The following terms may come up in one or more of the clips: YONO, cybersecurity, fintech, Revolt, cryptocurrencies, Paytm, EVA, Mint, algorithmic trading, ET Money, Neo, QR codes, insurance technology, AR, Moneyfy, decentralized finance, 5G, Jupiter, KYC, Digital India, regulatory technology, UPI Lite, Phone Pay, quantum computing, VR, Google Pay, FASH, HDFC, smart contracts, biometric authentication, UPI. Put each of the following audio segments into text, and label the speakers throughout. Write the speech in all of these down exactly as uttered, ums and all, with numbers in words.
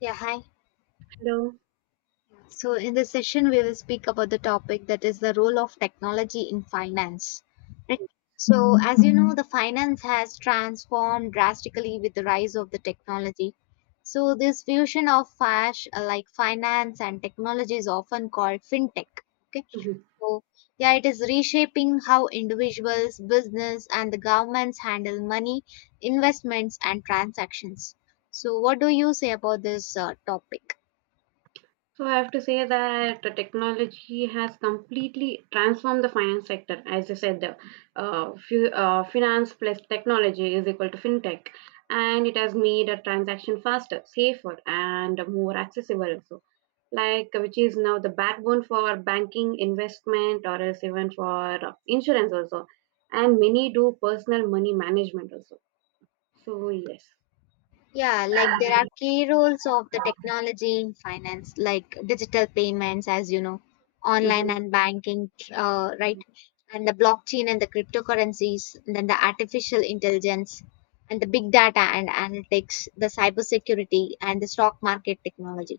Speaker 1: Yeah, hi.
Speaker 2: Hello.
Speaker 1: So, in this session, we will speak about the topic that is the role of technology in finance. Right? So, as you know, the finance has transformed drastically with the rise of the technology. So, this fusion of FASH, uh, like finance and technology, is often called fintech. Okay.
Speaker 2: Mhm.
Speaker 1: So, yeah, it is reshaping how individuals, business, and the governments handle money, investments, and transactions. So, what do you say about this uh, topic?
Speaker 2: So I have to say that the technology has completely transformed the finance sector. As you said, the uh, fu- uh, finance plus technology is equal to fintech, and it has made a transaction faster, safer, and more accessible. Also, like which is now the backbone for banking, investment, or else even for uh, insurance also, and many do personal money management also. So yes,
Speaker 1: Yeah, like there are key roles of the technology in finance, like digital payments, as you know, online
Speaker 2: hmm
Speaker 1: and banking, uh, right? And the blockchain and the cryptocurrencies, and then the artificial intelligence and the big data and analytics, the cybersecurity and the stock market technology.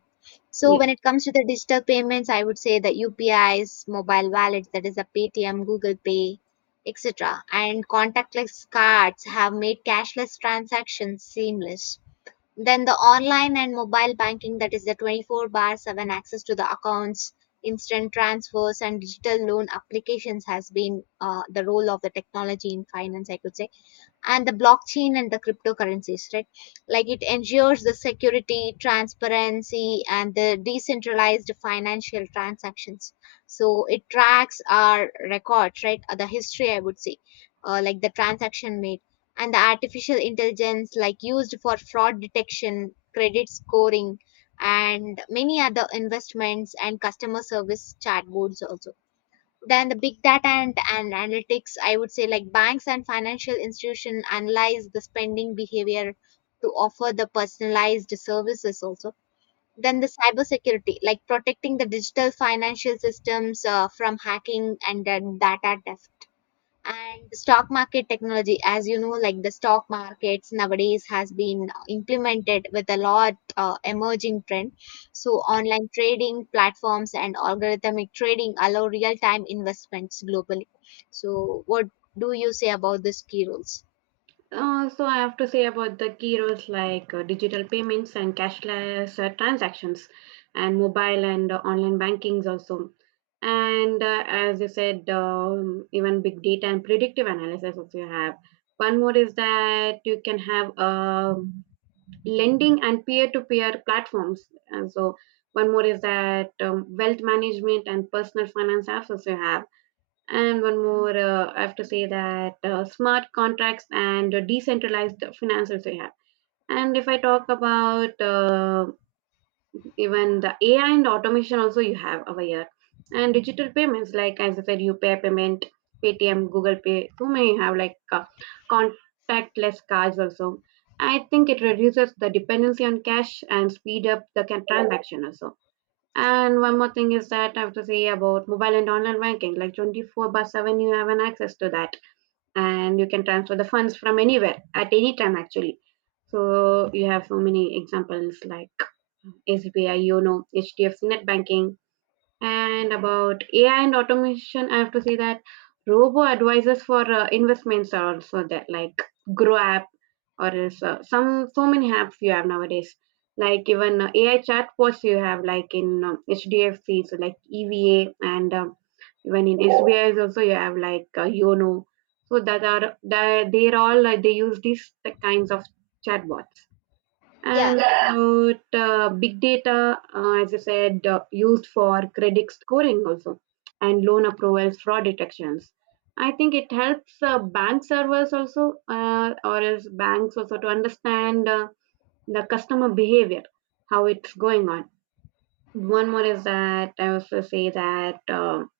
Speaker 1: So
Speaker 2: yes.
Speaker 1: when it comes to the digital payments, I would say the U P Is, mobile wallets, that is the Paytm, Google Pay, et cetera. And contactless cards have made cashless transactions seamless. Then the online and mobile banking, that is the twenty four bar seven access to the accounts, instant transfers, and digital loan applications has been uh, the role of the technology in finance, I could say. And the blockchain and the cryptocurrencies, right? Like, it ensures the security, transparency, and the decentralized financial transactions. So it tracks our records, right? Uh, the history, I would say, uh, like the transaction made. And the artificial intelligence, like, used for fraud detection, credit scoring, and many other investments and customer service chatbots also. Then the big data and, and analytics, I would say, like banks and financial institutions analyze the spending behavior to offer the personalized services also. Then the cybersecurity, like protecting the digital financial systems uh, from hacking and then data theft. And the stock market technology, as you know, like the stock markets nowadays has been implemented with a lot uh, emerging trend. So online trading platforms and algorithmic trading allow real time investments globally. So what do you say about these key rules?
Speaker 2: Uh, so I have to say about the key roles like uh, digital payments and cashless uh, transactions, and mobile and uh, online bankings also. And uh, as you said, um, even big data and predictive analysis also you have. One more is that you can have um lending and peer-to-peer platforms. And so one more is that um, wealth management and personal finance apps also you have, and one more, uh, I have to say that uh, smart contracts and uh, decentralized finances we have. And if I talk about uh, even the A I and automation also you have over here. And digital payments, like as I said, U P I payment, Paytm, Google Pay, so many you have like uh, contactless cards also. I think it reduces the dependency on cash and speed up the ca- transaction also, and one more thing is that I have to say about mobile and online banking. Like twenty-four by seven, you have an access to that, and you can transfer the funds from anywhere at any time, actually. So you have so many examples like S B I, YONO, HDFC Net Banking, and about A I and automation, I have to say that robo advisors for uh, investments are also there, like Grow app or else uh, some so many apps you have nowadays. Like even uh, A I chatbots you have, like in um, H D F C, so like EVA, and um, even in S B I is also you have like uh, Yono. So that are that they're all uh, they use these kinds of chatbots
Speaker 1: yeah
Speaker 2: and uh, uh, big data, uh, as I said, uh, used for credit scoring also and loan approvals, fraud detections. I think it helps uh, bank servers also, uh, or else banks also to understand uh, the customer behavior, how it's going on. One more is that I also say that um,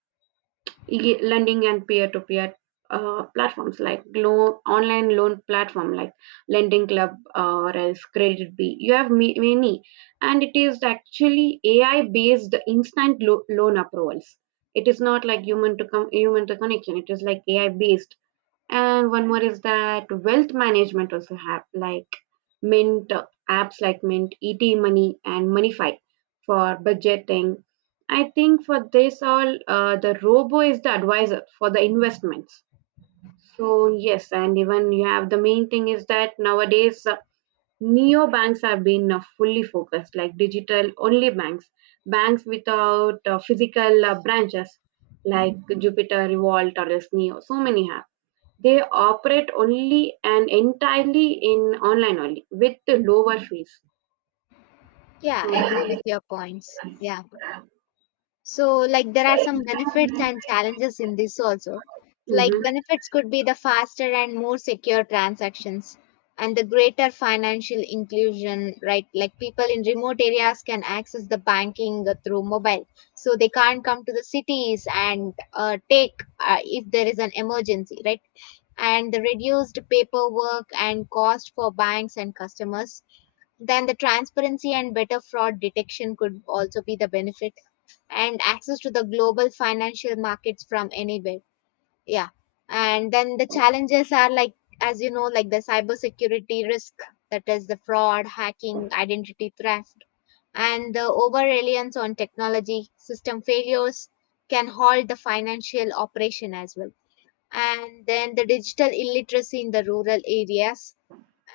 Speaker 2: e- lending and peer-to-peer uh, platforms like loan, online loan platform like lending club uh, or else credit b you have ma- many, and it is actually ai based instant lo- loan approvals. It is not like human to come human to connection, it is like ai based. And one more is that wealth management also have like Mint uh, apps like Mint, E T Money, and Moneyfy for budgeting. I think for this all, uh, the robo is the advisor for the investments. So yes, and even you have, the main thing is that nowadays uh, neo banks have been uh, fully focused, like digital only banks, banks without uh, physical uh, branches like Jupiter, Revolt, or else Neo. So many have. They operate only and entirely in online only with the lower fees.
Speaker 1: yeah I agree
Speaker 2: So,
Speaker 1: with your points, yeah. So, like, there are some benefits and challenges in this also. Like,
Speaker 2: mhm.
Speaker 1: benefits could be the faster and more secure transactions and the greater financial inclusion, right? Like, people in remote areas can access the banking uh, through mobile. So, they can't come to the cities and uh, take uh, if there is an emergency, right? And the reduced paperwork and cost for banks and customers. Then, the transparency and better fraud detection could also be the benefit, and access to the global financial markets from anywhere. Yeah. And then the challenges are, like, as you know, like the cybersecurity risk, that is the fraud, hacking, identity theft, and the over reliance on technology, system failures can halt the financial operation as well. And then the digital illiteracy in the rural areas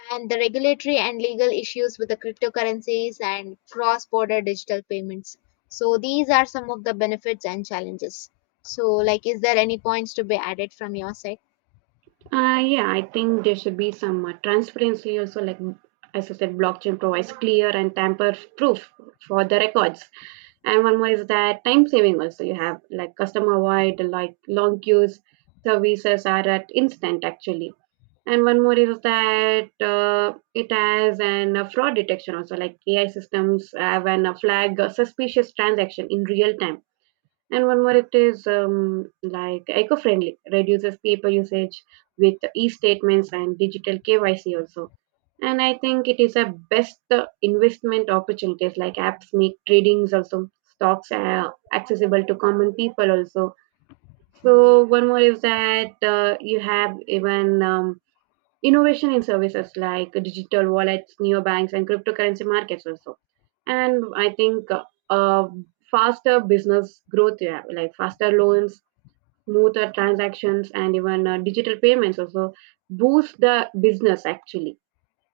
Speaker 1: and the regulatory and legal issues with the cryptocurrencies and cross border digital payments. So, these are some of the benefits and challenges. So, like, is there any points to be added from your side?
Speaker 2: Uh, yeah, I think there should be some uh, transparency also. Like as I said, blockchain provides clear and tamper-proof for the records. And one more is that time saving also. You have like customer wide, like long queues, services are at instant actually. And one more is that uh, it has an uh, fraud detection also, like A I systems have an uh, flag a suspicious transaction in real time. And one more, it is um, like eco-friendly, reduces paper usage with e-statements and digital K Y C also. And I think it is a best uh, investment opportunities, like apps make tradings also, stocks are accessible to common people also. So one more is that uh, you have even um, innovation in services like digital wallets, neobanks, and cryptocurrency markets also. And I think uh, uh, faster business growth, yeah, like faster loans, smoother transactions, and even uh, digital payments also boost the business actually.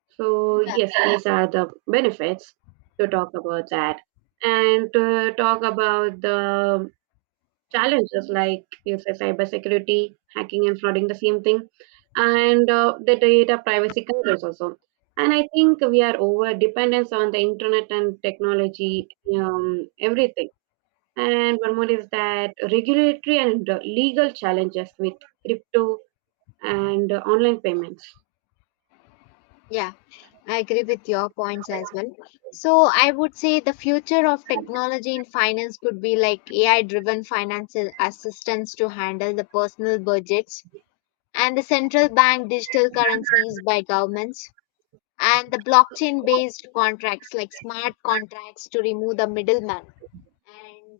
Speaker 2: So
Speaker 1: Yeah,
Speaker 2: yes, these are the benefits to talk about that, and to talk about the challenges like you say cybersecurity, hacking and flooding, the same thing, and uh, the data privacy concerns also. And I think we are over dependence on the internet and technology, um, everything. And one more is that regulatory and uh, legal challenges with crypto and uh, online payments.
Speaker 1: yeah, I agree with your points as well. So I would say the future of technology in finance could be like A I driven financial assistance to handle the personal budgets, and the central bank digital currencies by governments, and the blockchain based contracts like smart contracts to remove the middleman,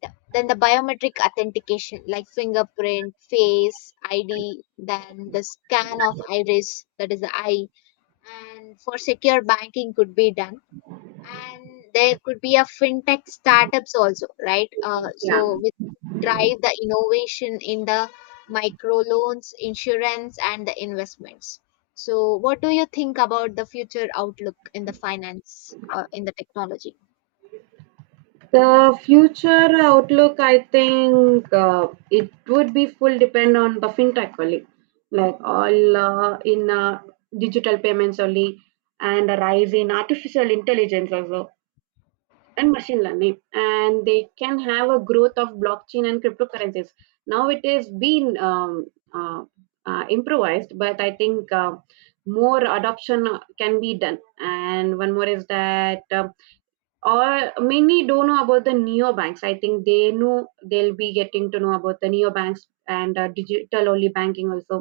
Speaker 1: and then the biometric authentication like fingerprint, face id, then the scan of iris, that is the eye, and for secure banking could be done. And there could be a fintech startups also, right? Uh,
Speaker 2: Yeah.
Speaker 1: so we drive the innovation in the microloans, insurance, and the investments. So what do you think about the future outlook in the finance uh, in the technology?
Speaker 2: The future outlook, I think uh, it would be full depend on the fintech only, like all uh, in uh, digital payments only, and a rise in artificial intelligence as well and machine learning, and they can have a growth of blockchain and cryptocurrencies. Now it is being um, uh, uh, improvised, but I think uh, more adoption can be done. And one more is that. Um or many don't know about the neobanks. I think they know they'll be getting to know about the neobanks and uh, digital only banking also,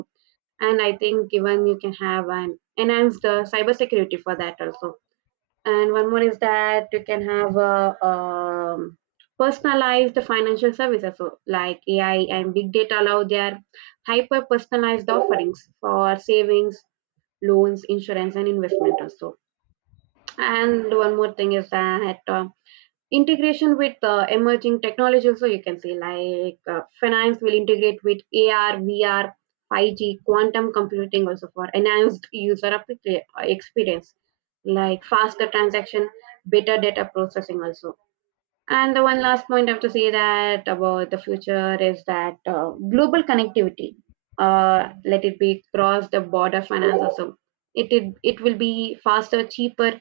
Speaker 2: and I think even you can have an enhanced uh, cyber security for that also. And one more is that you can have a, um, personalized financial services, so like ai and big data allow their hyper personalized offerings for savings, loans, insurance and investment also. And one more thing is that uh, integration with uh, emerging technology also, you can say like uh, finance will integrate with A R, V R, five G, quantum computing also for enhanced user appli- uh, experience like faster transaction, better data processing also. And the one last point I have to say that about the future is that uh, global connectivity, uh, let it be cross the border finance also. It, it it will be faster, cheaper,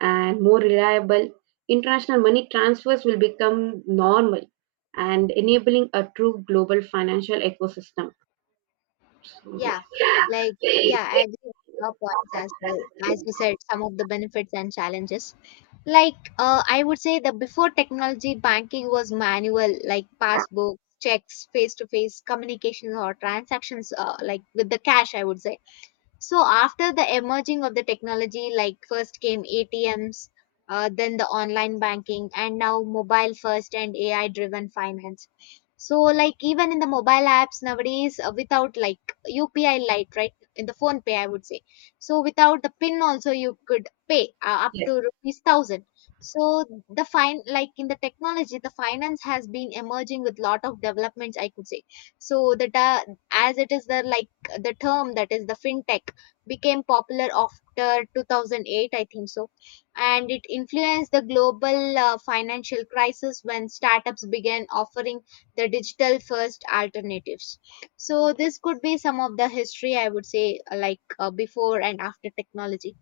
Speaker 2: and more reliable, international money transfers will become normal and enabling a true global financial ecosystem. So,
Speaker 1: Yeah, like
Speaker 2: yes.
Speaker 1: yeah,
Speaker 2: Yeah.
Speaker 1: I agree with your points as well. As you said, some of the benefits and challenges. Like uh, I would say that before technology, banking was manual, like passbooks, checks, face-to-face communications or transactions, uh, like with the cash, I would say. So after the emerging of the technology, like first came A T Ms, uh, then the online banking, and now mobile first and A I driven finance. So like even in the mobile apps nowadays, uh, without like U P I Lite, right? In the phone pay, I would say. So without the pin also you could pay uh, up
Speaker 2: Yes.
Speaker 1: to rupees thousand. So the fine like in the technology, the finance has been emerging with lot of developments, I could say. So the ta- as it is the like the term that is the fintech became popular after two thousand eight, I think so. And it influenced the global uh, financial crisis when startups began offering the digital first alternatives. So this could be some of the history, I would say, uh, like uh, before and after technology.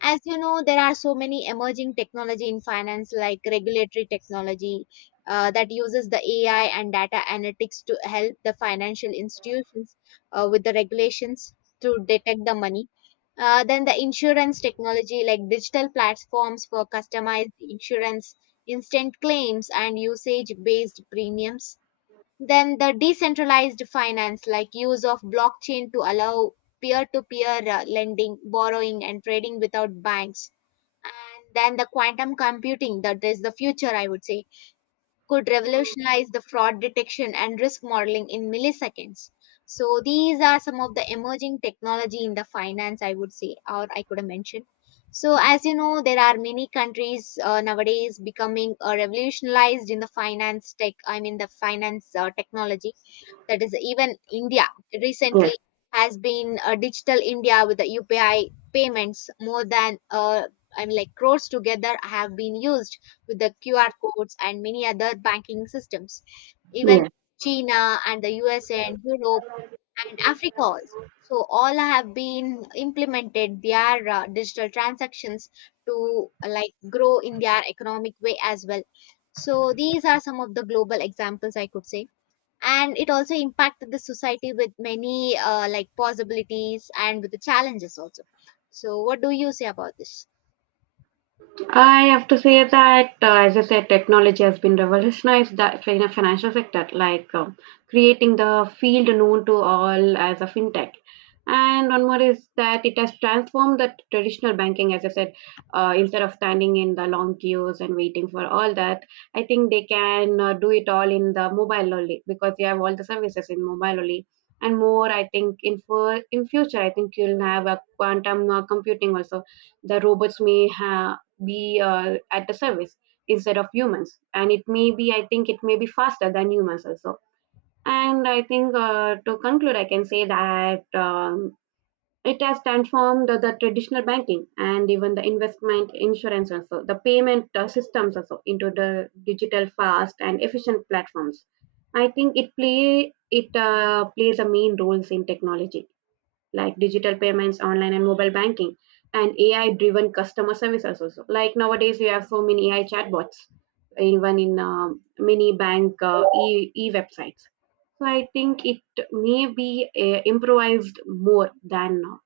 Speaker 1: As you know, there are so many emerging technology in finance like regulatory technology, uh, that uses the AI and data analytics to help the financial institutions uh, with the regulations to detect the money. Uh, then the insurance technology, like digital platforms for customized insurance, instant claims, and usage based premiums. Then the decentralized finance, like use of blockchain to allow peer-to-peer uh, lending, borrowing, and trading without banks. And then the quantum computing, that is the future, I would say, could revolutionize the fraud detection and risk modeling in milliseconds. So these are some of the emerging technology in the finance, I would say, or I could have mentioned. So, as you know, there are many countries uh, nowadays becoming uh, revolutionized in the finance tech, I mean, the finance uh, technology. That is, even India recently has been uh, digital India with the U P I payments. More than uh, I mean, like, crores together have been used with the Q R codes and many other banking systems. Even
Speaker 2: Yes.
Speaker 1: China and the U S A and Europe and Africa also, so all have been implemented their uh, digital transactions to uh, like grow in their economic way as well. So these are some of the global examples, I could say. And it also impacted the society with many uh, like possibilities and with the challenges also. So what do you say about this?
Speaker 2: I have to say that, uh, as I said, technology has been revolutionized the in the financial sector, like um, creating the field known to all as a fintech. And one more is that it has transformed the traditional banking, as I said, uh, instead of standing in the long queues and waiting for all that, I think they can uh, do it all in the mobile only because they have all the services in mobile only. And more, I think in for in future, I think you'll have a quantum uh, computing also. The robots may have be uh, at the service instead of humans, and it may be, I think it may be faster than humans also. And I think uh, to conclude I can say that um, it has transformed the, the traditional banking and even the investment insurance also, the payment uh, systems also, into the digital fast and efficient platforms. I think it play it uh, plays a main roles in technology like digital payments, online and mobile banking, and A I driven customer services also. So, like nowadays, we have so many A I chatbots, even in um many bank uh, e-, e websites. So I think it may be uh, improvised more than now.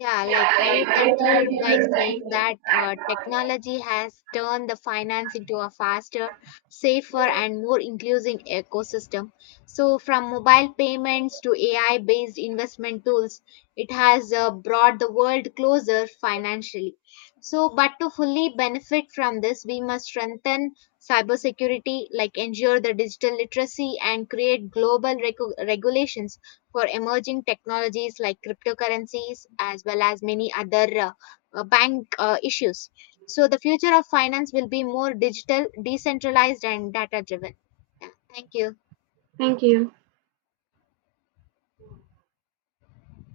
Speaker 1: Yeah, like I would conclude by saying that uh, technology has turned the finance into a faster, safer, and more inclusive ecosystem. So, from mobile payments to A I based investment tools, it has uh, brought the world closer financially. So, but to fully benefit from this, we must strengthen cybersecurity, like ensure the digital literacy, and create global recu- regulations for emerging technologies like cryptocurrencies, as well as many other uh, uh, bank uh, issues. So the future of finance will be more digital, decentralized, and data driven. Yeah, thank you.
Speaker 2: Thank you.